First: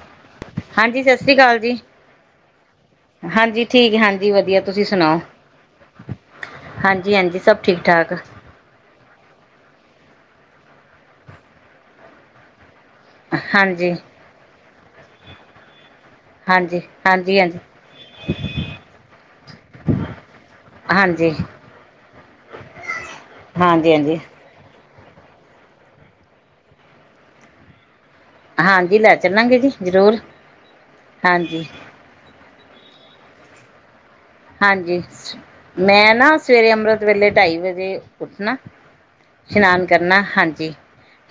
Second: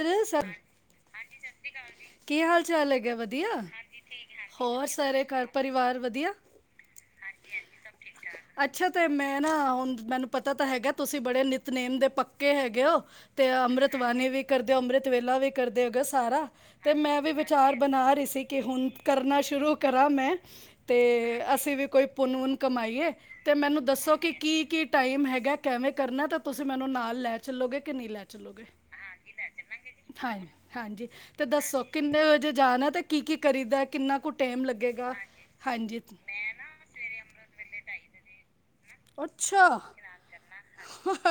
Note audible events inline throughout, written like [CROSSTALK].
ਅਰੇ ਸਰ ਹਾਂਜੀ ਸਤਿ ਸ੍ਰੀ ਅਕਾਲ ਜੀ ਕੀ ਹਾਲ ਚਾਲ ਹੈਗਾ ਵਧੀਆ ਹਾਂਜੀ ਠੀਕ ਹਾਂਜੀ ਵਧੀਆ ਤੁਸੀਂ ਹੋਰ ਸੁਣਾਓ ਸਾਰੇ ਘਰ ਪਰਿਵਾਰ ਵਧੀਆ ਹਾਂਜੀ ਹਾਂਜੀ ਸਭ ਠੀਕ ਠਾਕ ਅੱਛਾ ਤੇ ਮੈਂ ਨਾ ਹੁਣ ਮੈਨੂੰ ਪਤਾ ਤਾਂ ਹੈਗਾ ਤੁਸੀਂ ਬੜੇ ਨਿਤਨੇਮ ਦੇ ਪਕ ਪਕੇ ਹੈਗੇ ਓ ਤੇ ਹਾਂਜੀ ਹਾਂਜੀ ਅੰਮ੍ਰਿਤ ਬਾਣੀ ਵੀ ਕਰਦੇ ਅੰਮ੍ਰਿਤ ਵੇਲਾ ਵੀ ਕਰਦੇ ਹੈਗਾ ਸਾਰਾ ਹਾਂਜੀ ਤੇ ਮੈਂ ਵੀ ਹਾਂਜੀ ਵਿਚਾਰ ਬਣਾ ਰਹੀ ਸੀ ਕਿ ਹੁਣ ਕਰਨਾ ਸ਼ੁਰੂ ਕਰਾਂ ਮੈਂ ਤੇ ਹਾਂਜੀ ਹਾਂਜੀ ਅਸੀਂ ਵੀ ਕੋਈ ਪੁੰਨ ਪੁੁੁੰਨ ਕਮਾਈਏ ਤੇ ਮੈਨੂੰ ਦੱਸੋ ਹਾਂਜੀ ਕਿ ਕੀ ਕੀ ਟਾਈਮ ਹੈਗਾ ਕਵੇਂ ਕਰਨਾ ਤਾਂ ਤੁਸੀਂ ਮੈਨੂੰ ਨਾਲ ਲੈ ਚੱਲੋਗੇ ਕਿ ਨਹੀਂ ਲੈ ਚੱਲੋਗੇ ਹਾਂਜੀ ਲੈ ਚੱਲਾਂਗੇ ਜੀ ਜ਼ਰੂਰ ਹਾਂ ਹਾਂਜੀ ਤੇ ਹਾਂਜੀ ਦੱਸੋ ਕਿੰਨੇ ਵਜੇ ਜਾਣਾ ਤੇ ਕੀ ਕੀ ਕਰੀਦਾ ਕਿੰਨਾ ਕੁ ਟਾਈਮ ਹਾਂਜੀ ਲੱਗੇਗਾ ਹਾਂਜੀ ਮੈਂ ਨਾ ਸਵੇਰੇ ਅੰਮ੍ਰਿਤ ਵੇਲੇ ਢਾਈ ਵਜੇ ਉੱਠਣਾ ਅੱਛਾ ਇਸ਼ਨਾਨ ਕਰਨਾ ਹਾਂਜੀ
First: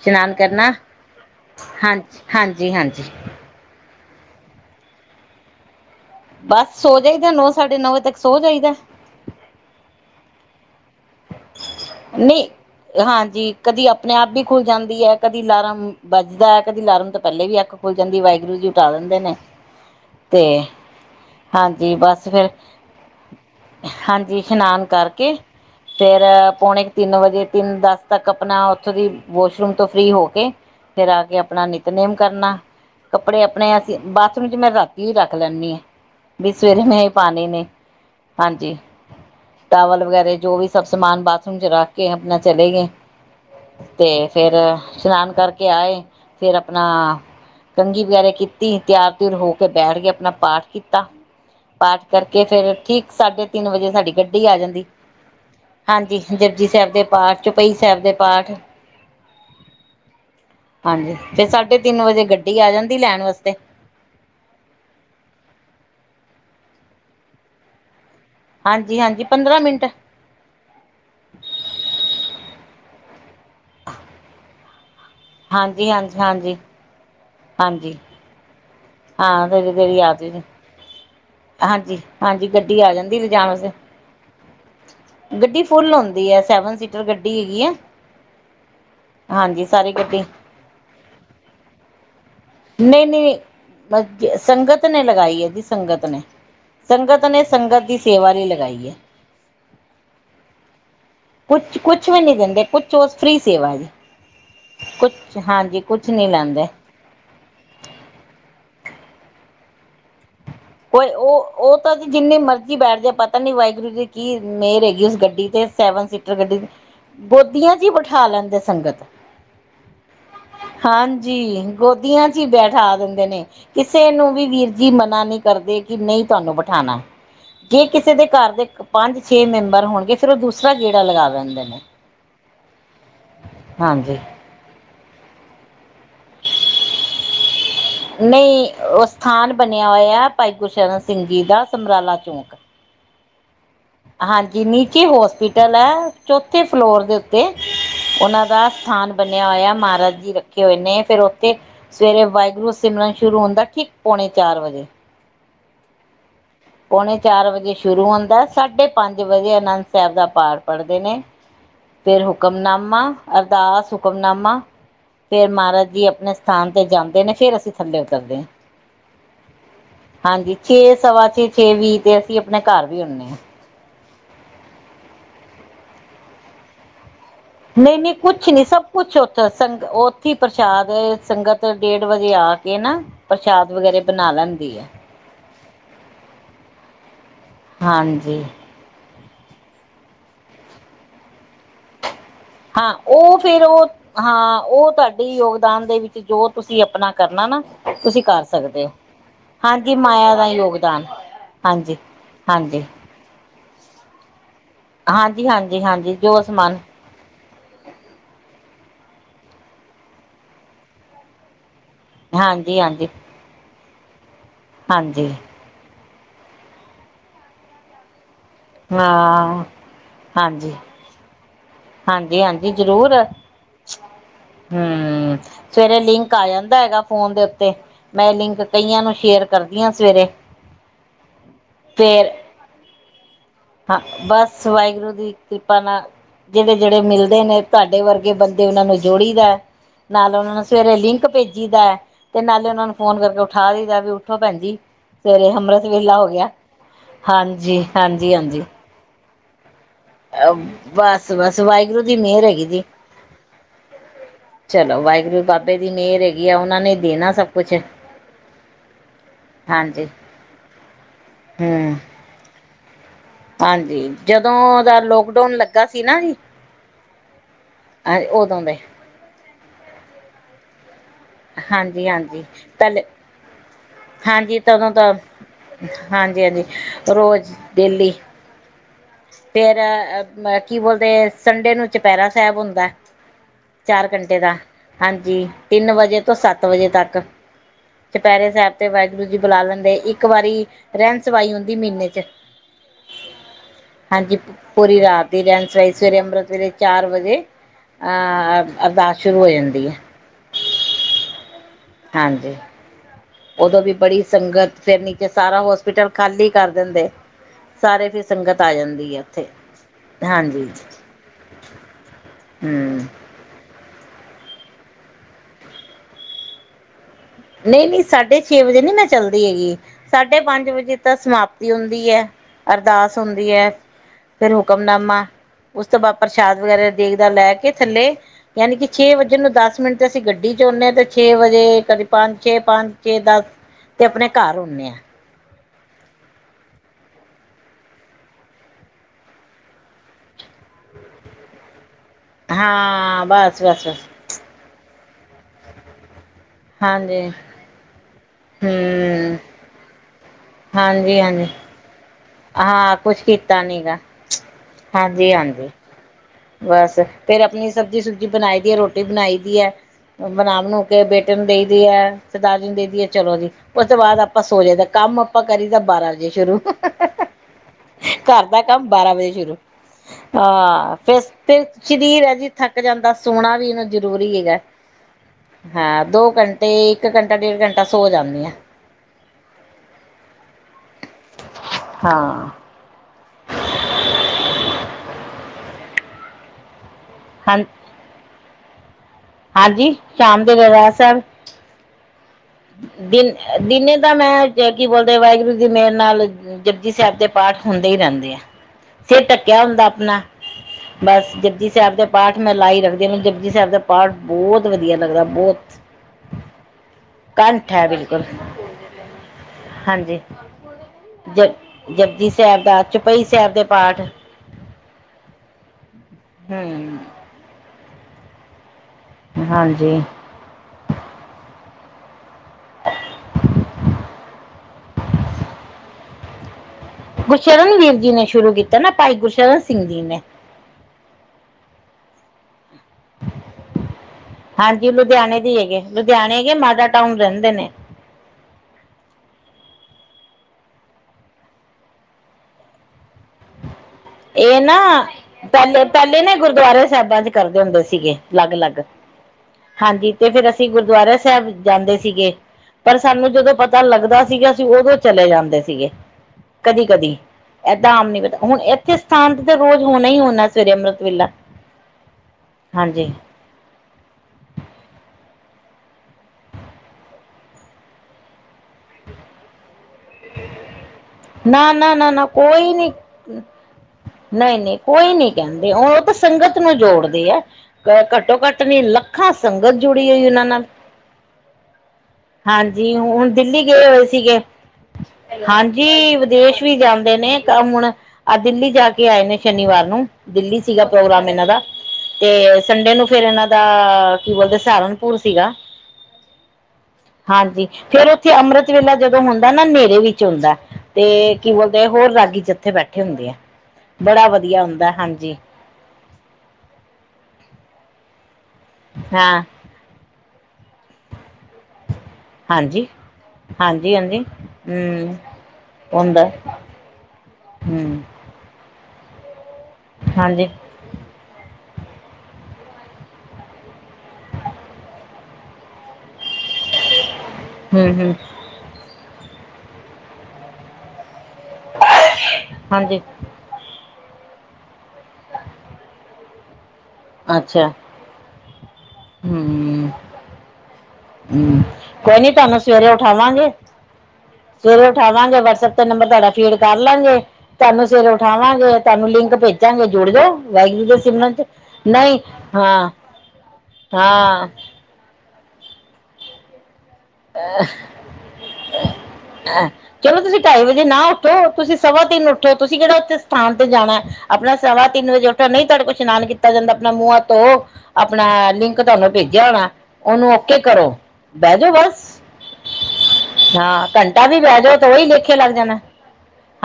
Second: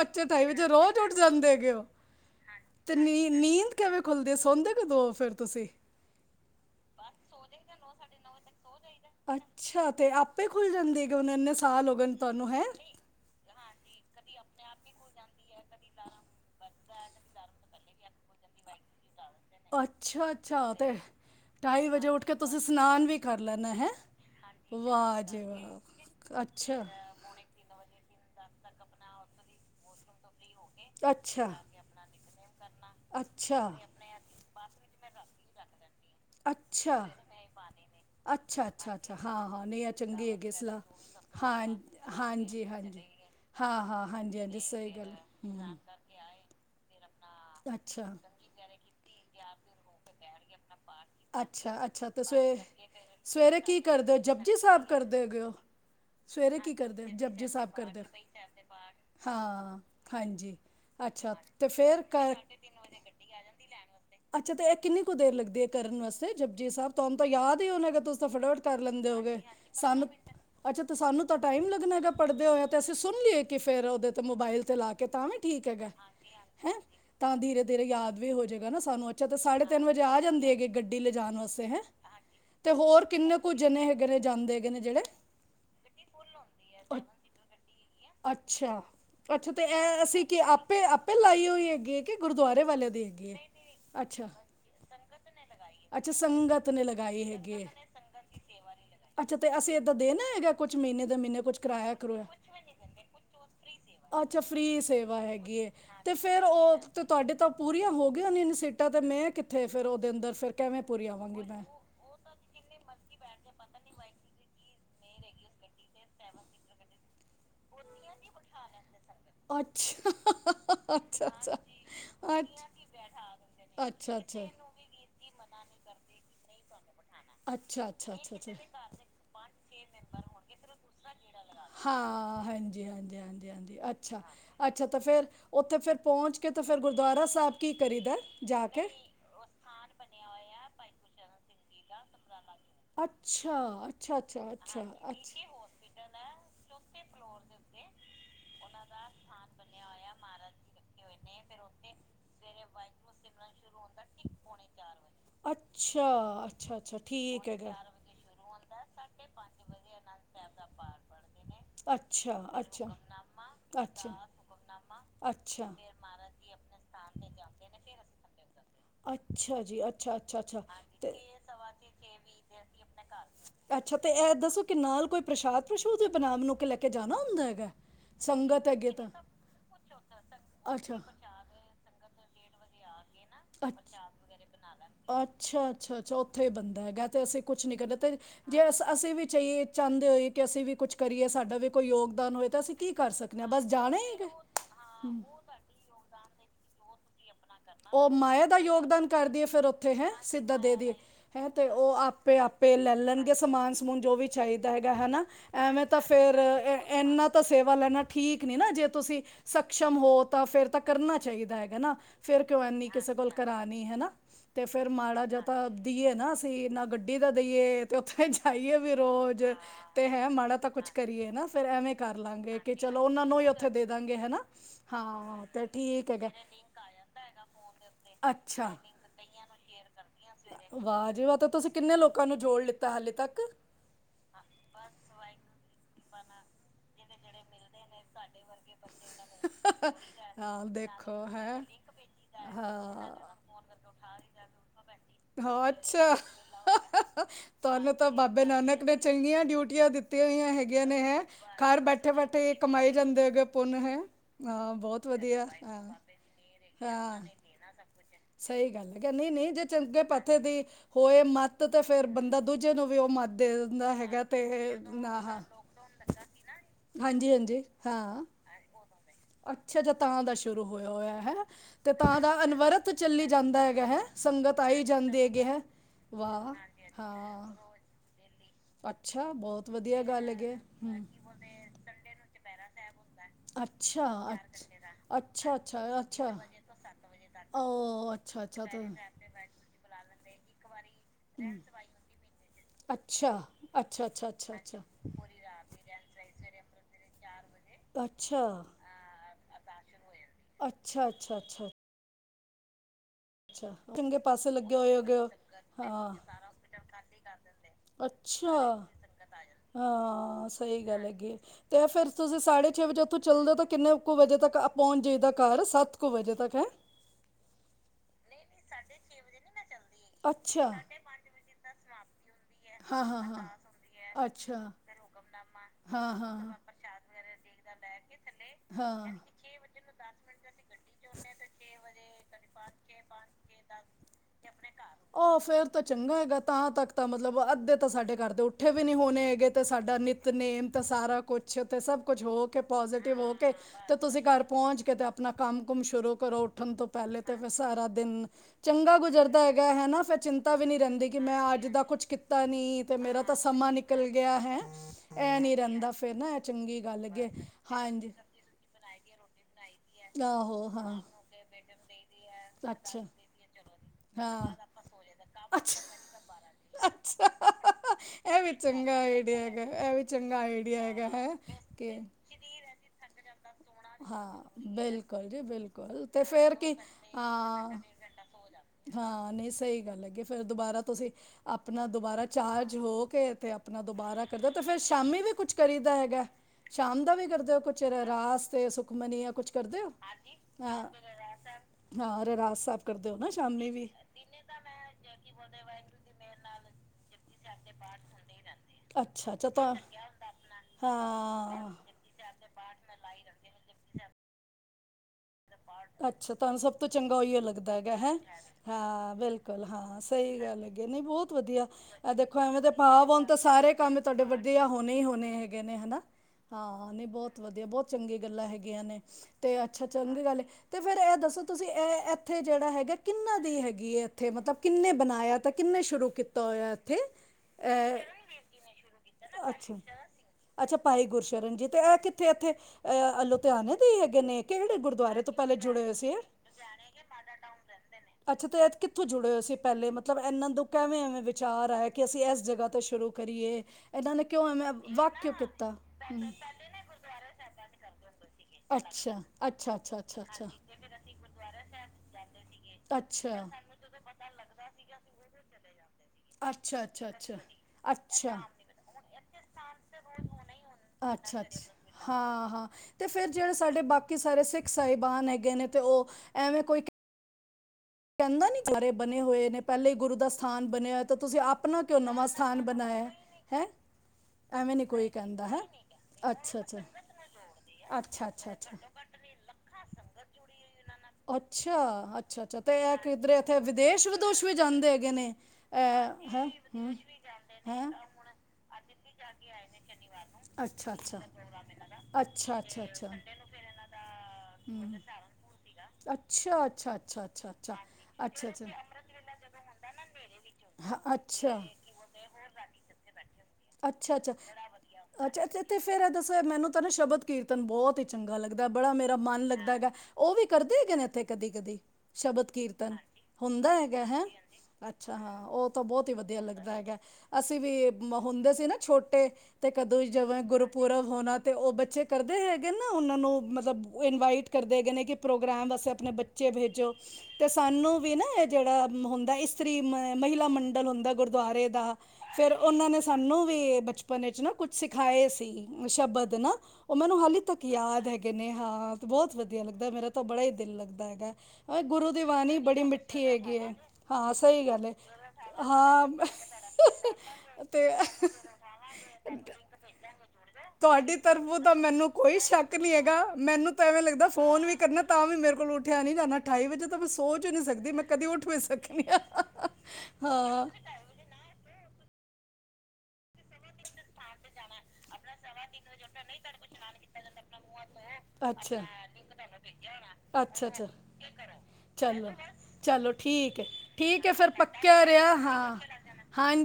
ਅੱਛਾ ਢਾਈ ਵਜੇ ਕਰਨਾ ਰੋਜ਼ ਉੱਠ ਜਾਂਦੇ ਹੈਗੇ ਹੋ ਹਾਂਜੀ ਹਾਂਜੀ ਹਾਂ ਤੇ ਨੀਂ ਨੀਂਦ ਕਵੇਂ ਖੁੱਲਦੇ ਸੌਦੇ ਕ ਦੋ ਫਿਰ ਤੁਸੀਂ ਬਸ ਸੋ ਜਾਈਦਾ ਨੌ ਸਾਢੇ ਨੌ ਵਜੇ ਤੱਕ ਸੌ ਜਾਈਦਾ ਅੱਛਾ ਤੇ ਆਪੇ ਖੁੱਲ ਜਾਂਦੇ ਹੈਗੇ ਉਹਨੇ ਇੰਨੇ ਸਾਲ ਹੋ ਗਏ ਨਹੀਂ ਤੁਹਾਨੂੰ ਹੈਂ ਹਾਂਜੀ ਕਦੀ ਆਪਣੇ ਆਪ ਵੀ ਖੁੱਲ ਜਾਂਦੀ ਹੈ ਕਦੀ ਅਲਾਰਮ ਬੱਜਦਾ ਕਦੀ ਅਲਾਰਮ ਤਾਂ ਪਹਿਲੇ ਵੀ ਅੱਖ ਖੁੱਲ ਜਾਂਦੀ ਵਾਹਿਗੁਰੂ ਜੀ ਉਠਾ ਦਿੰਦੇ ਨੇ ਅੱਛਾ ਅੱਛਾ ਤੇ ਢਾਈ ਹਾਂਜੀ ਵਜੇ ਉੱਠ ਬਸ ਕੇ ਫਿਰ ਤੁਸੀਂ ਇਸ਼ਨਾਨ ਵੀ ਕਰ ਲੈਣਾ ਹੈ ਹਾਂਜੀ ਇਸ਼ਨਾਨ ਵਾਹ ਕਰਕੇ ਜੀ ਵਾਹ ਫੇਰ ਪੌਣੇ ਕ ਤਿੰਨ ਵਜੇ ਤਿੰਨ ਦਸ ਤੱਕ ਆਪਣਾ ਉੱਥੋਂ ਦੀ ਵਾਸ਼ਰੂਮ ਤੋਂ ਫ੍ਰਰੀ ਹੋ ਕੇ ਫੇਰ ਆ ਕੇ ਆਪਣਾ ਨਿਕ ਨਿਤਨੇਮ ਕਰਨਾ ਕੱਪੜੇ ਅੱਛਾ ਆਪਣੇ ਅਸੀਂ ਬਾਥਰੂਮ 'ਚ ਮੈਂ ਰਾਤੀ ਵੀ ਰੱਖ ਲੈਂਦੀ ਵੀ ਸਵੇਰੇ ਅੱਛਾ ਮੈਂ ਇਹ ਪਾਉਣੇ ਨੇ ਅੱਛਾ ਹਾਂਜੀ ਅੱਛਾ ਹਾਂ ਹਾਂ ਨਹੀਂ ਆ ਟਾਵਲ ਚੰਗੀ ਵਗੈਰਾ ਹੈਗੀ ਜੋ ਵੀ ਸਲਾਹ ਸਭ ਸਮਾਨ ਬਾਥ ਆਸਮ 'ਚ ਹਾਂ ਰੱਖ ਕੇ ਆਪਣਾ ਹਾਂਜੀ ਚਲੇ ਗਏ ਹਾਂਜੀ ਹਾਂ ਹਾਂ ਤੇ ਹਾਂਜੀ ਫੇਰ ਹਾਂਜੀ ਸਹੀ ਗੱਲ ਇਸ਼ਨਾਨ ਕਰਕੇ ਹੂੰ ਆਏ ਫੇਰ ਆਪਣਾ ਕੰੰਘੀ ਅੱਛਾ ਵਗੈਰਾ ਕੀਤੀ ਤਿਆਰ ਤਿਉਰ ਹੋ ਕੇ ਬੈਠ ਗਏ ਆਪਣਾ ਪਾਠ ਕੀਤਾ ਅੱਛਾ ਪਾਠ ਅੱਛਾ ਤੇ ਕਰਕੇ ਸਵੇ ਫੇਰ ਠੀਕ ਸਾਢੇ ਸਵੇਰੇ ਤਿੰਨ ਕੀ ਵਜੇ ਕਰਦੇ ਸਾਡੀ ਹੋ ਗੱਡੀ ਜਪਜੀ ਆ ਸਾਹਿਬ ਜਾਂਦੀ ਕਰਦੇ ਹੈਗੇ ਹੋ ਹਾਂਜੀ ਸਵੇਰੇ ਜਪਜੀ ਕੀ ਸਾਹਿਬ ਦੇ ਕਰਦੇ ਪਾਠ ਜਬਜੀ ਸਾਹਿਬ ਚੌਪਈ ਕਰਦੇ ਦੇ ਪਾਠ ਹਾਂ ਹਾਂਜੀ। ਹਾਂਜੀ ਅੱਛਾ ਤੇ ਸਾਢੇ ਫੇਰ ਤਿੰਨ ਕ, ਵਜੇ ਸਾਡੇ ਗੱਡੀ ਆ ਤਿੰਨ ਜਾਂਦੀ ਵਜੇ ਲੈਣ ਗੱਡੀ ਆ ਵਾਸਤੇ ਜਾਂਦੀ ਲੈਣ। ਅੱਛਾ ਤੇ ਇਹ ਕਿੰਨੀ ਕੁ ਦੇਰ ਲੱਗਦੀ ਹੈ ਕਰਨ ਵਾਸਤੇ ਜਪਜੀ ਸਾਹਿਬ ਤੁਹਾਨੂੰ ਤਾਂ ਯਾਦ ਹੀ ਹੋਣਾ ਤੁਸੀਂ ਫਟਾਫਟ ਕਰ ਹਾਂਜੀ ਲੈਂਦੇ ਹੋ ਹਾਂਜੀ ਗਏ ਪੰਦਰਾਂ ਮਿੰਟ ਸਾਨੂੰ ਅੱਛਾ ਤੇ ਸਾਨੂੰ ਤਾਂ ਟਾਈਮ ਲੱਗਣਾ ਹੈਗਾ ਪੜਦੇ ਹੋਏ ਆ ਤੇ ਅਸੀਂ ਸੁਣ ਲਈਏ ਕਿ ਫੇਰ ਉਹਦੇ ਤੇ ਮੋਬਾਇਲ ਤੇ ਲਾ ਕੇ ਤਾਂ ਵੀ ਠੀਕ ਹਾਂਜੀ ਹੈਗਾ, ਹਾਂਜੀ ਹਾਂਜੀ ਹੈਂ। ਤਾਂ ਧੀਰੇ- ਧੀਰੇ ਹਾਂਜੀ ਯਾਦ ਵੀ ਹੋਜਏਗਾ ਨਾ ਸਾਨੂੰ ਅੱਛਾ ਤਾਂ ਹਾਂ ਸਾਢੇ ਤੇਰੀ ਤਿੰਨ ਤੇਰੀ ਵਜੇ ਆ ਯਾਦ ਵੀ ਜਾਂਦੀ ਹੈਗੇ ਗੱਡੀ ਲਿਜਾਣ ਵਾਸਤੇ। ਹੈਂ ਹਾਂਜੀ ਹਾਂਜੀ ਤੇ ਗੱਡੀ ਆ ਹੋਰ ਜਾਂਦੀ ਕਿੰਨੇ ਲਿਜਾਣ ਕੁੱ ਵਾਸਤੇ ਜਣੇ ਹੈਗੇ ਨੇ ਜਾਂਦੇ ਹੈਗੇ ਨੇ ਜਿਹੜੇ। ਗੱਡੀ ਫੁੱਲ ਹੋਂਦੀ ਹੈ ਸੈਵਨ ਸੀਟਰ ਗੱਡੀ ਹੈਗੀ ਆ। ਅੱਛਾ- ਅੱਛਾ ਤੇ ਇਹ ਗੱਡੀ ਅਸੀਂ ਕਿ ਆਪੇ- ਆਪੇ ਲਾਈ ਹੋਈ ਹੈਗੀ। ਕੀ ਗੁਰਦੁਆਰੇ ਵਾਲਿਆਂ ਦੇ ਨਹੀਂ ਨਹੀਂ ਹੈਗੇ ਹੈ। ਅੱਛਾ ਸੰਗਤ ਨੇ ਲਗਾਈ ਹੈ ਜੀ ਸੰਗਤ ਅੱਛਾ ਨੇ ਸੰਗਤ ਨੇ ਸੰਗਤ ਲਗਾਈ ਨੇ ਹੈਗੀ ਹੈ ਸੰਗਤ ਦੀ ਸੇਵਾ ਲਈ ਲਗਾਈ ਹੈ। ਅੱਛਾ ਤੇ ਅਸੀਂ ਇੱਦਾਂ ਦੇਣਾ ਹੈਗਾ ਕੁਛ ਮਹੀਨੇ ਦੇ ਮਹੀਨੇ ਕੁਛ ਕਰਾਇਆ ‌ਕਰੁਆ। ਉੱਥੇ ਕੁਛ ਉਸੋ ਫ੍ਰੀ ਸੇਵਾ। ਜੀ ਅੱਛਾ ਫ੍ਰੀ ਕੁਛ ਸੇਵਾ ਹੈਗੀ ਐ ਹਾਂਜੀ ਕੁਛ ਤੇ ਨਹੀਂ ਫੇਰ ਲੈਂਦੇ ਉਹ ਤੇ ਤੁਹਾਡੇ ਤਾਂ ਪੂਰੀਆਂ ਹੋ ਗਈਆਂ ਨੇ ਇ ਸੀਟਾਂ ਤੇ ਮੈਂ ਕਿੱਥੇ ਫੇਰ ਉਹਦੇ ਅੰਦਰ ਫੇਰ ਕੋਈ ਉਹ- ਉਹ ਤਾਂ ਜਿੰਨੀ ਮਰਜ਼ੀ ਬੈਠਦੇ ਆ ਪਤਾ ਨੀ ਵਾਹਿਗੁਰੂ ਦੀ ਕੀ ਮੇਹਰ ਹੈਗੀ ਐ ਉਸ ਗੱਡੀ ਤੇ ਸੈਵਨ ਸੀਟਰ ਗੱਡੀ ਤੇ ਗੋਧੀਆਂ 'ਚ ਹੀ ਬਿਠਾ ਲੈਂਣ ਦੇ ਸੰਗਤ। ਅੱਛਾ, ਅੱਛਾ, ਹਾਂਜੀ ਅੱਛਾ, ਗੋਦੀਆਂ ਚ ਹੀ ਅੱਛ ਬੈਠਾ ਦਿੰਦੇ ਨੇ ਅੱਛਾ, ਅੱਛਾ। ਕਿਸੇ ਅੱਛਾ, ਨੂੰ ਵੀ ਵੀਰ ਜੀ ਮਨਾ ਨਹੀਂ ਕਰਦੇ ਕਿ ਨਹੀਂ ਤੁਹਾਨੂੰ ਬਿਠਾਣਾ। ਜੇ ਅੱਛਾ, ਕਿਸੇ ਅੱਛਾ, ਦੇ ਅੱਛਾ। ਘਰ ਦੇ ਪੰਜ- ਛੇ ਮੈਂਬਰ ਹੋਣਗੇ ਫੇਰ ਉਹ ਦੂਸਰਾ ਗੇੜਾ ਲਗਾ ਦਿੰਦੇ ਨੇ। ਹਾਂਜੀ, ਹਾਂ ਹਾਂਜੀ, ਹਾਂਜੀ- ਹਾਂਜੀ ਅੱਛਾ- ਅੱਛਾ ਤਾਂ ਫੇਰ ਉੱਥੇ ਫੇਰ ਪਹੁੰਚ ਕੇ ਤਾਂ ਫੇਰ ਗੁਰਦੁਆਰਾ ਸਾਹਿਬ ਕੀ ਕਰੀਦਾ ਜਾ ਨਹੀਂ ਕੇ? ਉਹ ਸਥਾਨ ਬਣਿਆ ਹੋਇਆ ਹੈ, ਭਾਈ ਗੁਰਸ਼ਰਨ ਸਿੰਘ ਜੀ ਦਾ ਸਮਰਾਲਾ ਚੌਂਕ। ਅੱਛਾ। ਅੱਛਾ, ਅੱਛਾ, ਹਾਂਜੀ ਅੱਛਾ, ਨੀਚੇ ਅੱਛਾ। ਹੋਸਪਿਟਲ ਹੈ, ਚੌਥੇ ਫਲੋਰ ਦੇ ਉੱਤੇ। ਉਹਨਾਂ ਦਾ ਸਥਾਨ ਬਣਿਆ ਹੋਇਆ ਮਹਾਰਾਜ ਜੀ ਰੱਖੇ ਹੋਏ ਨੇ, ਫੇਰ ਉੱਥੇ ਸਵੇਰੇ ਵਾਹਿਗੁਰੂ ਸਿਮਰਨ ਸ਼ੁਰੂ ਹੁੰਦਾ ਠੀਕ ਪੌਣੇ ਚਾਰ ਵਜੇ। ਅੱਛਾ। ਅੱਛਾ ਅੱਛਾ ਪੌਣੇ ਠੀਕ ਚਾਰ ਹੈਗਾ ਵਜੇ ਸ਼ੁਰੂ ਹੁੰਦਾ, ਸਾਢੇ ਪੰਜ ਵਜੇ ਅਨੰਦ ਸਾਹਿਬ ਦਾ ਪਾਠ ਪੜਦੇ ਨੇ। ਫੇਰ ਅੱਛਾ ਅੱਛਾ ਹੁਕਮਨਾਮਾ, ਅਰਦਾਸ, ਅੱਛਾ ਹੁਕਮਨਾਮਾ ਫੇਰ ਅੱਛਾ ਮਹਾਰਾਜ ਜੀ ਆਪਣੇ ਸਥਾਨ ਤੇ ਜਾਂਦੇ ਨੇ ਫੇਰ ਅਸੀਂ ਥੱਲੇ ਉਤਰਦੇ ਹਾਂ। ਅੱਛਾ ਜੀ ਅੱਛਾ- ਅੱਛਾ, ਹਾਂਜੀ ਅੱਛਾ ਛੇ ਤੇ ਸਵਾ ਛੇ, ਛੇ ਵੀਹ ਤੇ ਅਸੀਂ ਆਪਣੇ ਘਰ ਵੀ ਹੁੰਦੇ ਹਾਂ। ਅੱਛਾ ਤੇ ਇਹ ਦੱਸੋ ਕਿ ਨਾਲ ਕੋਈ ਪ੍ਰਸ਼ਾਦ ਪ੍ਰਸ਼ੂਦ ਬਣਾ ਬਨੂੰ ਲੈ ਕੇ ਜਾਣਾ ਹੁੰਦਾ ਹੈ? ਨਹੀਂ- ਨਹੀਂ ਕੁਛ ਨਹੀਂ ਸਭ ਕੁਛ ਉੱਥੇ ਸੰਗ ਉੱਥੇ ਪ੍ਰਸ਼ਾਦ ਅੱਛਾ ਸੰਗਤ ਡੇਢ ਵੱਜੇ ਆ ਕੇ ਪ੍ਰਸ਼ਾਦ ਅੱਛ ਵਗੈਰਾ ਬਣਾ ਲੈ ਅੱਛਾ- ਅੱਛਾ, ਅੱਛਾ ਉੱਥੇ ਬੰਦਾ ਹੈਗਾ ਤੇ ਅਸੀਂ ਕੁਛ ਨੀ ਕਰਨਾ ਤੇ ਹਾਂਜੀ ਜੇ ਅ ਅਸੀਂ ਵੀ ਚਾਹੀਏ ਚਾਹੁੰਦੇ ਹੋਏ ਕਿ ਅਸੀਂ ਵੀ ਕੁਛ ਕਰੀਏ ਸਾਡਾ ਵੀ ਕੋਈ ਯੋਗਦਾਨ ਹੋਏ। ਤਾਂ ਅਸੀਂ ਕੀ ਹਾਂ ਕਰ ਉਹ ਸਕਦੇ ਹਾਂ ਫੇਰ ਬਸ ਉਹ ਜਾਣਾ ਹੀ ਹੈਗਾ ਹਾਂ ਉਹ ਹੂੰ ਤੁਹਾਡੀ ਯੋਗਦਾਨ ਦੇ ਵਿੱਚ ਜੋ ਤੁਸੀਂ ਆਪਣਾ ਕਰਨਾ ਨਾ ਉਹ ਤੁਸੀਂ ਕਰ ਮਾਇਆ ਦਾ ਸਕਦੇ ਹੋ। ਯੋਗਦਾਨ ਕਰਦੀਏ ਫੇਰ ਉੱਥੇ ਹਾਂਜੀ ਹੈਂ, ਮਾਇਆ ਦਾ ਸਿੱਧਾ ਦੇ ਦੀਏ ਯੋਗਦਾਨ ਹੈਂ ਤੇ ਉਹ ਹਾਂਜੀ। ਆਪ ਤੇ ਆਪੇ ਹਾਂਜੀ, ਲੈ ਲੈਣਗੇ ਸਮਾਨ ਸਮੂਨ ਜੋ ਵੀ ਚਾਹੀਦਾ ਹੈਗਾ ਹੈਨਾ, ਹਾਂਜੀ, ਹਾਂਜੀ, ਐਵੇਂ ਤਾਂ ਹਾਂਜੀ ਫੇਰ ਜੋ ਸਮਾਨ ਇਨਾ ਤਾਂ ਸੇਵਾ ਲੈਣਾ ਠੀਕ ਨਹੀਂ ਨਾ ਜੇ ਤੁਸੀਂ ਸਸ਼ਮ ਹੋ ਤਾਂ ਫੇਰ ਤਾਂ ਕਰਨਾ ਚਾਹੀਦਾ ਹੈਗਾ ਨਾ। ਫੇਰ ਕਿਉਂ ਹਾਂਜੀ, ਇਨੀ ਹਾਂਜੀ, ਕਿਸੇ ਕੋਲ ਕਰਾਣੀ ਹੈਨਾ, ਤੇ ਫੇਰ ਮਾੜਾ ਹਾਂਜੀ। ਜਾਂ ਤਾਂ ਦੇਈਏ ਨਾ ਅਸੀਂ ਨਾ ਗੱਡੀ ਦਾ ਦੇਈਏ ਤੇ ਉੱਥੇ ਖਾਈਏ ਵੀ ਰੋਜ਼ ਹਾਂ ਤੇ ਹੈ ਮਾੜਾ ਤਾਂ ਹਾਂਜੀ ਕੁਛ ਕਰੀਏ ਨਾ। ਫਿਰ ਐਵੇਂ ਕਰ ਹਾਂਜੀ ਲਾਂਗੇ ਹਾਂਜੀ ਕਿ ਚਲੋ ਜ਼ਰੂਰ ਓਨਾਂ ਨੂੰ ਈ ਓਥੇ ਦੇ ਦਾਂਗੇ ਹਨਾ ਹਮ ਹਾਂ ਤੇ ਸਵੇਰੇ ਠੀਕ ਹੈਗਾ ਲਿੰਕ ਆ ਜਾਂਦਾ ਹੈਗਾ ਫੋਨ ਦੇ ਉੱਤੇ ਮੈਂ ਲਿੰਕ ਅੱਛਾ ਕਈਆਂ ਨੂੰ ਸ਼ੇਅਰ ਕਰਦੀ ਆਂ ਸਵੇਰੇ। ਵਾਹ ਜੀ ਵਾਹ ਤੇ ਤੁਸੀਂ ਕਿੰਨੇ ਲੋਕਾਂ ਫੇਰ ਨੂੰ ਜੋੜ ਲਿੱਤਾ ਹਾਲੇ ਤੱਕ? ਹਾਂ ਬਸ ਵਾਹਿਗੁਰੂ ਦੀ ਕਿਰਪਾ ਨਾਲ [UNINTELLIGIBLE] ਜੇੜੇ ਜੇੜੇ ਮਿਲਦੇ ਨੇ ਤੁਹਾਡੇ ਵਰਗੇ ਬੰਦੇ ਓਨਾਂ ਨੂੰ ਜੋੜੀਦਾ। ਨਾਲ ਓਨਾ ਨੂੰ ਹਾਂ ਸਵੇਰੇ ਦੇਖੋ ਲਿੰਕ ਹੈਂ ਭੇਜੀ ਦਾ ਤੇ ਨਾਲੇ ਓਨਾਂ ਨੂੰ ਹਾਂ ਫੋਨ ਕਰਕੇ ਉਠਾ ਦਈਦਾ ਵੀ ਉਠੋ ਪੈਣ ਜੀਂ। ਸਵੇਰੇ ਹਾਂ ਅੰਮ੍ਰਿਤ ਅੱਛਾ ਵੇਲਾ ਹੋ ਗਿਆ, ਹਾਂਜੀ ਤੁਹਾਨੂੰ ਤਾਂ ਹਾਂਜੀ। ਬਾਬੇ ਹਾਂਜੀ ਨਾਨਕ ਨੇ ਚੰਗੀਆਂ ਡਿਊਟੀਆਂ ਦਿੱਤੀਆਂ ਹੋਈਆਂ ਹੈਗੀਆਂ ਨੇ ਹੈ। ਬਸ ਬਸ ਘਰ ਵਾਹਿਗੁਰੂ ਬੈਠੇ ਦੀ ਮਿਹਰ ਬੈਠੇ ਹੈਗੀ ਜੀ ਕਮਾਏ ਜਾਂਦੇ ਹੈਗੇ ਪੁੰਨ ਹੈਂ। ਹਾਂ, ਚਲੋ ਬੋਤ ਵਾਹਿਗੁਰੂ ਵਧੀਆ ਬਾਬੇ ਹਾਂ, ਦੀ ਮਿਹਰ ਹੈਗੀ ਆ ਉਹਨਾਂ ਨੇ ਹਾਂ। ਦੇਣਾ ਸਭ ਕੁਛ ਸਈ ਗੱਲ ਏ, ਨਈ-ਨਈ ਜੇ ਚੰਗੇ ਹਾਂਜੀ ਪ ਪਾਸੇ ਦੀ ਹੋਏ ਮੱਤ ਤੇ ਹੂੰ ਫੇਰ ਬੰਦਾ ਦੂਜੇ ਨੂੰ ਵੀ ਓ ਮੱਤ ਦੇ ਦਿੰਦਾ ਹਾਂਜੀ ਹੈਗਾ ਤੇ ਜਦੋਂ ਓਦਾ ਲੋਕਡਾਊਨ ਲੱਗਾ ਸੀ ਨਾ ਜੀ। ਹਾਂਜੀ-ਹਾਂਜੀ ਹਾਂ, ਉਦੋਂ ਦੇ ਅੱਛਾ-ਅੱਛਾ ਤਾਂ ਦਾ ਸ਼ੁਰੂ ਹੋਇਆ ਹੋਇਆ ਹੈ। ਤੇ ਹਾਂਜੀ ਤਾਂ ਦਾ ਹਾਂਜੀ ਅਨਵਰਤ ਪਹਿਲੇ ਚੱਲੀ ਜਾਂਦਾ ਹੈਗਾ ਹੈ। ਸੰਗਤ ਹਾਂਜੀ ਆਈ ਤਦੋਂ ਤਾਂ ਜਾਂਦੀ ਹੈਗੀ ਹੈ ਹਾਂਜੀ, ਵਾਹ ਹਾਂਜੀ ਰੋਜ਼ ਹਾਂ ਡੇਲੀ। ਅੱਛਾ ਬਹੁਤ ਫੇਰ ਵਧੀਆ ਗੱਲ ਹੈਗੀ ਹੈ ਕੀ ਹੂੰ ਬੋਲਦੇ ਸੰਡੇ ਨੂੰ ਚੁਪਹਿਰਾ ਸਾਹਿਬ ਹੁੰਦੈ। ਅੱਛਾ ਚਾਰ ਘੰਟੇ ਦਾ, ਅੱਛ ਹਾਂਜੀ ਅੱਛਾ ਤਿੰਨ ਵਜੇ ਤੋਂ ਸੱਤ ਵਜੇ ਤੱਕ। ਓਹ ਅੱਛਾ ਚੁਪਹਿਰੇ ਅੱਛਾ। ਸਾਹਿਬ ਤੇ ਬੁਲਾ ਵਾਹਿਗੁਰੂ ਜੀ ਬੁਲਾ ਲੈਂਦੇ, ਇੱਕ ਵਾਰੀ ਰਹਿਣ ਸਵਾਈ ਹੂੰ ਹੁੰਦੀ ਮਹੀਨੇ ਚ। ਅੱਛਾ ਅੱਛਾ ਅੱਛਾ ਹਾਂਜੀ ਅੱਛਾ ਅੱਛਾ ਪੂਰੀ ਰਾਤ ਦੀ ਰਹਿਣ ਸਵਾਈ ਸਵੇਰੇ ਅੰਮ੍ਰਿਤ ਸਵੇਰੇ ਚਾਰ ਵਜੇ ਅੱਛਾ। ਅ ਅਰਦਾਸ ਸ਼ੁਰੂ ਹੋ ਜਾਂਦੀ ਐ। ਅੱਛਾ, ਅੱਛਾ, ਅੱਛਾ। ਹਾਂਜੀ। ਅੱਛਾ, ਉਦੋਂ ਵੀ ਚੰਗੇ ਬੜੀ ਪਾਸੇ ਲੱਗੇ ਸੰਗਤ ਹੋਏ ਫਿਰ ਹੈਗੇ ਓ ਨੀਚੇ ਸਾਰਾ ਹੋਸਪਿਟਲ ਹਾਂ। ਖਾਲੀ ਕਰ ਦਿੰਦੇ ਸਾਰੇ ਫਿਰ ਅੱਛਾ, ਸੰਗਤ ਆ ਜਾਂਦੀ ਹੈ ਉੱਥੇ ਹਾਂ ਹਾਂਜੀ ਸਈ ਗੱਲ ਹੈਗੀ। ਤੇ ਫੇਰ ਤੁਸੀਂ ਸਾਡੇ ਛੇ ਵਜੇ ਹਮ ਓਥੋਂ ਚੱਲਦੇ ਓ ਤੇ ਕਿੰਨੇ ਕੁ ਵਜੇ ਤੱਕ ਪਹੁੰਚ ਜਾਈਦਾ ਘਰ ਸੱਤ ਕੁ ਵਜੇ ਤੱਕ ਹੈ। ਨਈ ਨਈ ਸਾਢੇ ਛੇ ਵਜੇ ਨੀ ਮੈਂ ਚੱਲਦੀ ਹੈਗੀ, ਸਾਢੇ ਪੰਜ ਅੱਛਾ ਵਜੇ ਤਾਂ ਸਮਾਪਤੀ ਹੁੰਦੀ ਐ। ਹਾਂ ਅਰਦਾਸ ਹਾਂ ਹਾਂ ਹੁੰਦੀ ਐ, ਫ਼ਿਰ ਅੱਛਾ ਹੁਕਮਨਾਮਾ। ਉਸ ਤੋਂ ਹਾਂ ਬਾਅਦ ਹਾਂ ਪ੍ਰਸ਼ਾਦ ਵਗੈਰਾ ਦੇਗ ਦਾ ਲੈ ਕੇ ਥੱਲੇ ਯਾਨੀ ਕਿ ਛੇ ਵੱਜਨ ਨੂੰ ਦਸ ਮਿੰਟ ਤੇ ਅਸੀਂ ਗੱਡੀ ਚ ਹੋਨੇ ਆ ਤੇ ਛੇ ਵਜੇ ਕਦੇ ਪੰਜ, ਛੇ, ਪੰਜ ਛੇ ਦਸ ਤੇ ਅਪਨੇ ਘਰ ਹੁੰਨੇ ਆ। ਓ ਫੇਰ ਤਾਂ ਚੰਗਾ ਹੈਗਾ ਤਾਂ ਤੱਕ ਤਾਂ ਮਤਲਬ ਅੱਧੇ ਤਾਂ ਸਾਡੇ ਘਰ ਦੇ ਉੱਠੇ ਵੀ ਨੀ ਹੋਨੇ ਹੈਗੇ ਤੇ ਸਾਡਾ ਨਿਤ ਤਨੇਮ ਤਾਂ ਸਾਰਾ ਕੁਛ ਓਥੇ ਸਭ ਕੁਛ ਹੋ ਕੇ, ਪੋਜ਼ੀਟਿਵ ਹਾਂ ਹੋ ਕੇ ਬਸ ਬਸ ਅਤੇ ਬਸ ਤੁਸੀਂ ਘਰ ਪੋਚ ਕੇ ਤੇ ਅਪਨਾ ਕੰਮ ਕੁਮ ਸ਼ੁਰੂ ਕਰੋ। ਉੱਠਣ ਤੋਂ ਪਹਿਲੇ ਹਾਂਜੀ ਤਾਂ ਫਿਰ ਸਾਰਾ ਦਿਨ ਚੰਗਾ ਹਮ ਗੁਜ਼ਰਦਾ ਹੈਗਾ ਹੈਨਾ ਫ਼ਿਰ ਚਿੰਤ ਤਾ ਵੀ ਨਹੀ ਰਹਿੰਦੀ ਕਿ ਹਾਂਜੀ ਮੈਂ ਹਾਂਜੀ ਅੱਜ ਦਾ ਕੁੱਛ ਕੀਤ ਤਾ ਨੀ ਹਾਂ ਤੇ ਮੇਰਾ ਕੁਛ ਤਾਂ ਕੀਤਾ ਸਮਾਂ ਨੀ ਗਾ ਨਿਕਲ ਗਿਆ ਹੈ, ਹਾਂਜੀ ਐ ਨੀ ਹਾਂਜੀ ਰਹਿੰਦਾ ਫੇਰ ਨਾ। ਚੰਗੀ ਬਸ ਗੱਲ ਹੈਗੀ ਫ਼ਿਰ ਅਪਨੀ ਸਬਜ਼ੀ ਹਾਂਜੀ ਸੁਬਜੀ ਬਨਾਈ ਦੀ ਐ, ਰੋਟੀ ਬਨਾਈ ਦੀ ਐ ਬਨਾ ਆਹੋ ਬਨੂ ਹਾਂ ਕੇ ਬੇ ਟੇ ਨੂੰ ਦੇਈਦੀ ਐ ਸਰਦਾਰ ਜੀ ਨੂੰ ਦੇਈਦੀ ਅੱਛਾ ਐ, ਚਲੋ ਜੀ। ਉਸ ਤੋਂ ਬਾਦ ਆਪਾਂ ਸੋ ਹਾਂ ਜਾਇਦੈ, ਕੰਮ ਆਪਾਂ ਕਰੀ ਦੈ ਬਾਰਾਂ ਵਜੇ ਸ਼ੁਰੂ। ਅੱਛਾ ਅੱਛਾ ਇਹ ਘਰ ਵੀ ਦਾ ਕੰਮ ਚੰਗਾ ਬਾਰਾਂ ਵਜੇ ਆਈਡੀਆ ਸ਼ੁਰੂ, ਹੈਗਾ ਇਹ ਵੀ ਚੰਗਾ ਆਈਡੀਆ ਹਾਂ। ਹੈਗਾ ਹੈ ਫੇਰ-ਫੇਰ ਕਿ ਸਰੀਰ ਐ ਜੀ, ਥੱਕ ਜਾਂਦਾ। ਸੋਣਾ ਵੀ ਇਹਨੇ ਹਾਂ ਜ਼ਰੂਰੀ ਹੈਗਾ‌‌। ਬਿਲਕੁਲ ਜੀ ਹਾਂ, ਬਿਲਕੁਲ ਤੇ ਦੋ ਫੇਰ ਘੰਟੇ, ਕੀ ਇੱਕ ਘੰਟਾ, ਡੇਢ ਹਾਂ ਘੰਟਾ ਸੋ ਜਾਂਨੀ ਆ। ਹਾਂ। ਨਹੀਂ ਸਹੀ ਗੱਲ ਹੈਗੀ‌‌। ਫ਼ਿਰ ਦੁਬਾਰਾ ਤੁਸੀਂ ਆਪਣਾ ਦੁਬਾਰਾ ਹਾਂ ਚਾਰਜ ਹੋ ਕੇ ਤੇ ਆਪਣਾ ਦੁਬਾਰਾ ਕਰੀਦਾ ਤੇ ਫੇਰ ਸ਼ਾਮੀ ਵੀ ਕੁੱਛ ਕਰੀਦਾ ਹੈਗਾ, ਸ਼ਾਮ ਦਾ ਵੀ ਕਰਦੇ ਹਾਂ ਓ ਕੁਛ, ਰਹਿਰਾਸ ਤੇ ਸੁਖਮਨੀ ਜਾਂ ਕੁਛ ਕਰਦੇ ਓ, ਹਾਂਜੀ ਹਾਂ। ਸ਼ਾਮ ਦੇ ਹਾਂ, ਰਹਿਰਾਸ। ਸਾਹਿਬ ਕਰਦੇ ਹੋ ਨਾ ਸ਼ਾਮੀ ਵੀ ਦਿਨ-ਦਿਨੇ ਤਾਂ ਮੈਂ ਕੀ ਬੋਲਦੇ ਵਾਹਿਗੁਰੂ ਦੀ ਮਿਹਰ ਨਾਲ, ਜਪੁਜੀ ਸਾਹਿਬ ਦੇ ਪਾਠ ਹੁੰਦੇ ਈ ਰਹਿੰਦੇ ਆ। ਜਾਂਦੇ ਆ। ਸਿਰ ਅੱਛਾ ਅੱਛਾ ਢੱਕਿਆ ਤਾਂ ਹੁੰਦਾ ਆਪਣਾ, ਬਸ ਜਪਜੀ ਹਾਂ ਸਾਹਿਬ ਦੇ ਪਾਠ ਮੈਂ ਲਾਈ ਰੱਖਦੀ। ਮੈਨੂੰ ਜਪਜੀ ਸਾਹਿਬ ਦਾ ਪਾਠ ਬੋਤ ਵਧੀਆ ਲੱਗਦਾ, ਬੋਤ ਅੱਛਾ, ਤੁਹਾਨੂੰ ਸਭ ਤੋਂ ਚੰਗਾ ਉਹੀ ਲੱਗਦਾ ਹੈਗਾ ਹੈ। ਬਿਲਕੁਲ ਹਾਂ, ਬਿਲਕੁਲ ਹਾਂ, ਹਾਂਜੀ ਸਹੀ ਗੱਲ ਹੈਗੀ। ਨਹੀਂ ਬਹੁਤ ਜ ਵਧੀਆ। ਇਹ ਜਪਜੀ ਦੇਖੋ ਐਵੇਂ ਸਾਹਿਬ ਦੇ ਦਾ ਭਾਵ ਹੋਣ ਚੌਪਈ ਤੇ ਸਾਹਿਬ ਦੇ ਸਾਰੇ ਕੰਮ ਪਾਠ ਤੁਹਾਡੇ ਵੱਡੇ ਵਧੀਆ ਹੋਨੇ ਈ ਹੋਨੇ ਹੈਗੇ ਨੇ ਹਨਾ। ਹਾਂ-ਹਾਂ ਹੂੰ ਨਹੀਂ ਬਹੁਤ ਵਧੀਆ, ਬਹੁਤ ਚੰਗੀ ਗੱਲਾਂ ਹੈਗੀਆਂ ਨੇ। ਤੇ ਅੱਛਾ ਹਾਂਜੀ ਚੰਗੀ ਗੱਲ ਏ ਤੇ ਫਿਰ ਐਹ ਦੱਸੋ ਤੁਸੀਂ ਐਹ ਇੱਥੇ ਜਿਹੜਾ ਹੈਗਾ ਕਿੰਨਾ ਦੀ ਹੈਗੀ ਏ ਇੱਥੇ, ਮਤਲਬ ਕਿੰਨੇ ਬਨਾਇਆ ਤੇ ਕਿੰਨੇ ਸ਼ੁਰੂ ਕਿਤ ਤੋ ਹੋਇਆ ਐਥੇ। ਗੁਰਸ਼ਰਨ ਵੀਰ ਐ ਜੀ ਨੇ ਸ਼ੁਰੂ ਕੀਤਾ ਨਾ ਭਾਈ ਗੁਰਸ਼ਰਨ ਸਿੰਘ ਜੀ ਨੇ। ਅੱਛਾ, ਭਾਈ ਗੁਰਸ਼ਰਨ ਜੀ ਤੇ ਇਹ ਕਿੱਥੇ ਇੱਥੇ ਐਹ ਆ ਲੁਧਿਆਣੇ ਦੇ ਹੈਗੇ ਨੇ, ਕਿਹੜੇ ਹਾਂਜੀ ਗੁਰਦੁਆਰੇ ਤੋਂ ਲੁਧਿਆਣੇ ਪਹਿਲੇ ਦੀ ਹੈਗੇ ਜੁੜੇ ਹੋਏ ਸੀ ਇਹ। ਹੈਗੇ ਮਾਡਾ ਲੁਧਿਆਣੇ ਦੇ ਮਾਡਲ ਰਹਿੰਦੇ ਟਾਊਨ ਨੇ ਰਹਿੰਦੇ। ਅੱਛਾ, ਤਾਂ ਐਹ ਕਿੱਥੋਂ ਜੁੜੇ ਹੋਏ ਸੀ ਪਹਿਲੇ ਮਤਲਬ, ਇਹਨਾਂ ਨੂੰ ਕਿਵੇਂ ਐਵੇਂ ਵਿਚਾਰ ਆਇਆ, ਕਿ ਅਸੀਂ ਐਸ ਜਗ੍ਹਾ ਤੋਂ ਸ਼ੁਰੂ ਕਰੀਏ। ਇਹਨਾਂ ਨੇ ਕਿਉਂ ਇਹ ਐਵੇਂ ਨਾ ਵੱਖ ਕਿਉਂ ਕੀਤਾ ਪਹਿਲੇ-ਪਹਿਲੇ ਹਮ ਨਾ ਗੁਰਦੁਆਰੇ ਸਾਹਿਬਾਂ 'ਚ ਕਰਦੇ ਹੁੰਦੇ ਸੀਗੇ। ਅਲੱਗ-ਅਲੱਗ ਅੱਛਾ ਅੱਛਾ ਅੱਛਾ ਹਾਂਜੀ ਅੱਛਾ ਤੇ ਅੱਛਾ ਫਿਰ ਅਸੀਂ ਗੁਰਦੁਆਰਾ ਸਾਹਿਬ ਜਾਂਦੇ ਸੀਗੇ। ਪਰ ਅੱਛਾ ਸਾਨੂੰ ਜਦੋਂ ਪਤਾ ਤਾਂ ਲੱਗਦਾ ਸੀਗਾ, ਅਸੀਂ ਉਦੋਂ ਚਲੇ ਜਾਂਦੇ ਸੀਗੇ। ਅੱਛਾ ਅੱਛਾ ਕਦੀ-ਕਦੀ ਏਦਾਂ ਆਮ ਨੀ ਅੱਛਾ ਪਤਾ ਅੱਛਾ ਹੁਣ ਇਸ ਸਥਾਨ ਤੇ ਰੋਜ਼ ਹੋਨਾ ਈ ਹੋਨਾ ਸਵੇਰੇ ਅੰਮ੍ਰਿਤ ਵੇਲਾ, ਅੱਛਾ ਅੱਛਾ ਹਾਂ ਹਾਂ ਤੇ ਹਾਂਜੀ। ਫਿਰ ਜਿਹੜੇ ਸਾਡੇ ਬਾਕੀ ਸਾਰੇ ਸਿੱਖ ਸਾਹਿਬਾਨ ਹੈਗੇ ਨੇ ਤੇ ਉਹ ਐਵੇਂ ਕੋਈ ਕਹਿੰਦਾ ਨੀ ਸਾਰੇ ਬਨੇ ਹੋਏ ਨੇ, ਪਹਿਲੇ ਈ ਗੁਰੂ ਦਾ ਸਥਾਨ ਬਨਿਆ ਨਾ-ਨਾ, ਨਾ-ਨਾ ਕੋਈ ਨੀ ਹੈ ਐਵੇਂ ਨਹੀਂ-ਨਹੀਂ ਨਹੀਂ ਕੋਈ ਨੀ ਕਹਿੰਦਾ ਹੈ ਕਹਿੰਦੇ, ਉਹ ਤੇ ਸੰਗਤ ਅੱਛਾ ਅੱਛਾ ਨੂੰ ਜੋੜਦੇ ਆ, ਅੱਛਾ ਅੱਛਾ ਘੱਟੋ-ਘੱਟ ਅੱਛਾ ਨੀ ਲੱਖ ਲੱਖਾਂ ਸੰਗਤ ਜੁੜੀ ਹੋਈ ਉਹਨਾਂ ਨਾਲ। ਅੱਛਾ, ਅੱਛਾ-ਅੱਛਾ ਤੇ ਜੀ, ਇਹ ਹੁਣ ਕਿਧਰੇ ਇੱਥੇ ਦਿੱਲੀ ਗਏ ਹੋਏ ਵਿਦੇਸ਼ ਸੀਗੇ। ਵਿਦੋਸ਼ ਵੀ ਜਾਂਦੇ ਹੈਗੇ ਨੇ ਹਾਂਜੀ। ਜੀ, ਹੈ ਵਿਦੇਸ਼ ਵੀ ਹੂੰ ਜਾਂਦੇ ਨੇ, ਹੈ ਹੁਣ ਆਹ ਦਿੱਲੀ ਜਾ ਕੇ ਆਏ ਨੇ ਸ਼ਨੀਵਾਰ ਨੂੰ। ਦਿੱਲੀ ਸੀਗਾ ਅੱਛਾ ਅੱਛਾ ਪ੍ਰੋਗਰਾਮ ਇਹਨਾਂ ਦਾ ਅੱਛਾ ਤੇ ਅੱਛਾ ਸੰਡੇ ਅੱਛਾ ਨੂੰ ਫਿਰ ਇਹਨਾਂ ਦਾ ਕੀ ਬੋਲਦੇ ਸਾਰਨ ਹਮ। ਪੂਰ ਸੀਗਾ। ਅੱਛਾ, ਅੱਛਾ-ਅੱਛਾ ਅੱਛਾ-ਅੱਛਾ। ਫਿਰ ਉੱਥੇ ਅੰਮ੍ਰਿਤ ਵੇਲਾ ਜਦੋਂ ਹੁੰਦਾ ਨਾ, ਨ੍ਹੇਰੇ ਵਿੱਚ ਹੁੰਦਾ। ਹਾਂ ਤੇ ਕੀ ਅੱਛਾ ਬੋਲਦੇ ਹੋਰ ਰਾਗੀ ਜੱਥੇ ਬੈਠੇ ਹੁੰਦੇ ਆ। ਅੱਛਾ ਬੜਾ ਅੱਛਾ ਵਧੀਆ ਹੁੰਦਾ ਹਾਂਜੀ। ਅੱਛਾ ਅੱਛਾ ਤੇ ਫਿਰ ਇਹ ਦੱਸੋ ਮੈਨੂੰ ਤਾਂ ਨਾ ਸ਼ਬਦ ਕੀਰਤਨ ਬਹੁਤ ਈ ਚੰਗਾ ਲੱਗਦਾ। ਬੜਾ ਮੇਰਾ ਹਾਂ ਮਨ ਲੱਗਦਾ ਹੈਗਾ। ਉਹ ਵੀ ਕਰਦੇ ਹੈਗੇ ਨੇ ਇੱਥੇ ਕਦੀ-ਕਦੀ, ਸ਼ਬਦ ਹਾਂਜੀ ਕੀਰਤਨ ਹੁੰਦਾ ਹਾਂਜੀ ਹੈਗਾ ਹੈਂ। ਹਾਂਜੀ ਹਮ ਅੱਛਾ ਹਾਂ, ਉਹ ਤਾਂ ਬਹੁਤ ਈ ਹੁੰਦਾ ਵਧੀਆ ਲੱਗਦਾ ਹੈਗਾ। ਅਸੀਂ ਵੀ ਏ ਹਮ ਹੁੰਦੇ ਸੀ ਨਾ ਛੋਟੇ ਤੇ ਕਦੋਂ ਜਦੋਂ ਹਾਂਜੀ ਗੁਰਪ ਪੁਰਬ ਹੋਣਾ ਤੇ ਉਹ ਬੱਚੇ ਕਰਦੇ ਹੈਗੇ ਨਾ, ਉਹਨਾਂ ਨੂੰ ਮਤਲਬ, ਇਨਵਾਈਟ ਕਰਦੇ ਹੈਗੇ ਨੇ ਕਿ ਪ੍ਰੋਗਰਾਮ ਵਾਸਤੇ ਆਪਣੇ ਬੱਚੇ ਭੇਜੋ ਤੇ ਹਮ ਸਾਨੂੰ ਹਮ ਵੀ ਨਾ ਇਹ ਜਿਹੜਾ, ਹੁੰਦਾ ਇਸਤਰੀ, ਮਹਿਲਾ ਮੰਡਲ ਹੁੰਦਾ ਗੁਰ ਦੁਆਰੇ ਦਾ, ਫਿਰ ਉਹਨਾਂ ਨੇ ਹਾਂਜੀ ਸਾਨੂੰ ਵੀ ਬਚਪਨ ਵਿੱਚ ਨਾ ਕੁਛ ਸਿਖਾਏ ਸੀ ਸ਼ਬਦ ਨਾ, ਉਹ ਮੈਨੂੰ ਹਲੇ ਤੱਕ ਅੱਛਾ ਯਾਦ ਹੈਗ ਗੇ ਨੇ ਹਾਂ, ਬਹੁਤ ਵਧੀਆ ਲੱਗਦਾ ਹਮ ਹੈਗਾ, ਮੇਰਾ ਤਾਂ ਬੜਾ ਈ ਦਿਲ ਲੱਗਦਾ ਹੈਗਾ। ਹਮ ਗੁਰੂ ਕੋਈ ਦੀ ਨੀ ਬਾਣੀ ਤੁਹਾਨੂੰ ਬੜੀ ਸਵੇਰੇ ਮਿੱਠੀ ਉਠਾਵਾਂਗੇ, ਹੈਗੀ ਹੈ ਹਾਂ ਸਹੀ ਗੱਲ ਸਵੇਰੇ ਹੈ ਉਠਾਵਾਂਗੇ ਵਟਸਐਪ ਤੇ ਨੰਬਰ ਹਾਂ ਤੁਹਾਡਾ ਫੀਡ ਕਰ ਲਾਂਗੇ। ਤੁਹਾਨੂੰ ਤੇ ਸਵੇਰੇ ਉਠਾਵਾਂਗੇ, ਤੁਹਾਨੂੰ ਲਿੰਕ ਭੇਜਾਂਗੇ ਜੁੜ ਜਾਏ, ਵਾਹਿਗੁਰੂ ਦੇ ਸਿਮਰਨ'ਚ, ਨਹੀਂ ਤੱਕ ਹਾਂ ਨਹੀ ਹੈਗਾ, ਮੈਨੂੰ ਤਾਂ ਐਵੇਂ ਲੱਗਦਾ ਹਾਂ ਫੋਨ ਵੀ ਕਰਨਾ ਤਾਂ ਵੀ ਮੇਰੇ ਕੋਲ ਉੱਠਿਆ ਨਹੀ ਜਾਣਾ, ਠਾਈ ਵਜੇ ਮੈਂ ਸੋਚ ਈ ਨਹੀ ਸਕਦੀ, ਮੈਂ ਕਦੇ ਉਠ ਵੀ ਸਕਣੀ ਆ, ਹੈਂ, ਚਲੋ ਤੁਸੀਂ ਢਾਈ ਹਾਂ। ਵਜੇ ਨਾ ਉੱਠੋ ਤੁਸੀਂ ਸਵਾ ਤਿੰਨ ਉਠੋ, ਤੁਸੀਂ ਕਿਹੜਾ ਉੱਥੇ ਸਥਾਨ ਤੇ ਜਾਣਾ, ਅਪਣਾ ਸਵਾ ਤਿੰਨ ਵਜੇ ਉੱਠੋ, ਨਹੀਂ ਤੁਹਾਡੇ ਕੋਲ ਇਸ਼ਨਾਨ ਕੀਤਾ ਜਾਂਦਾ ਅਪਣਾ ਮੂੰਹ-ਹੱਥ ਧੋਓ ਅਪਣਾ ਲਿੰਕ ਅੱਛਾ ਤੁਹਾਨੂੰ ਭੇਜਿਆ ਹੋਣਾ, ਉਹਨੂੰ ਓਕੇ ਅੱਛਾ ਅੱਛਾ ਕਰੋ ਬਹਿਜੋ ਬਸ। ਚਲੋ ਚਲੋ ਠੀਕ ਏ, ਹਾਂ ਠੀਕ ਘੰਟਾ ਏ ਵੀ ਫਿਰ ਬਹਿ ਜਾਓ ਤਾਂ ਪੱਕਾ ਉਹੀ ਰਿਹਾ, ਲੇਖੇ ਲੱਗ ਹਾਂ, ਜਾਣਾ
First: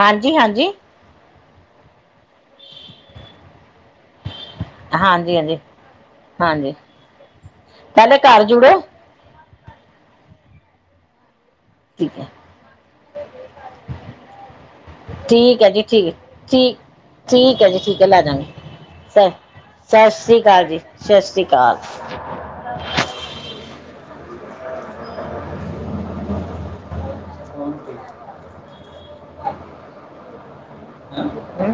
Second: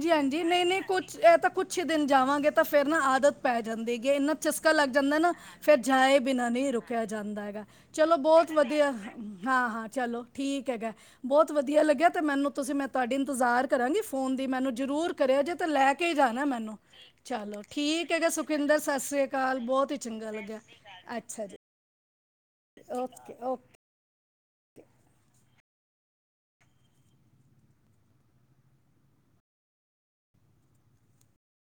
ਹਾਂਜੀ ਹਾਂਜੀ ਨਹੀਂ-ਨਹੀਂ ਕੁਛ ਇਹ ਤਾਂ ਕੁਛ ਈ ਦਿਨ ਜਾਵਾਂਗੇ ਤਾਂ ਫਿਰ ਨਾ ਆਦਤ ਪੈ ਜਾਂਦੀ, ਗੇ ਨਾਂ ਚਸਕਾ ਲੱਗ ਜਾਂਦਾ ਨਾ, ਹਾਂਜੀ ਫਿਰ ਜਾਏ ਬਿਨਾਂ ਹਾਂਜੀ ਨਹੀਂ ਹਾਂਜੀ ਰੁਕਿਆ ਜਾਂਦਾ ਹੈਗਾ, ਚਲੋ ਪਹਿਲੇ ਘਰ ਬਹੁਤ ਜੁੜੋ ਵਧੀਆ। ਹਾਂ-ਹਾਂ, ਚਲੋ, ਠੀਕ ਹੈਗਾ। ਬਹੁਤ ਵਧੀਆ ਲੱਗਿਆ, ਠੀਕ ਤੇ ਹੈ ਮੈਨੂੰ ਤੁਸੀਂ ਮੈਂ ਤੁਹਾਡੀ ਇੰਤਜ਼ਾਰ ਕਰਾਂਗੀ ਫੋਨ ਦੀ, ਮੈਨੂੰ ਜ਼ਰੂਰ ਕਰਿਓ ਜੇ ਠੀਕ ਤਾਂ ਹੈ ਜੀ ਠੀਕ ਲੈਕੇ ਜਾ ਹੈ ਠੀਕ, ਠੀਕ ਹੈ ਜੀ ਠੀਕ ਹੈ, ਲੈਜਾਂਗੇ, ਸੁਖਿੰਦਰ ਸਤਿ ਸ੍ਰੀ ਸ ਅਕਾਲ ਬਹੁਤ ਹੀ ਸਤਿ ਚੰਗਾ ਸ਼੍ਰੀ ਲੱਗਿਆ ਅਕਾਲ ਜੀ, ਸਤਿ ਸ਼੍ਰੀ ਅੱਛਾ ਜੀ ਅਕਾਲ। ਆਹ ਓਕੇ, ਓਕੇ [INAUDIBLE] ਮੈਮ ਉਠੇ?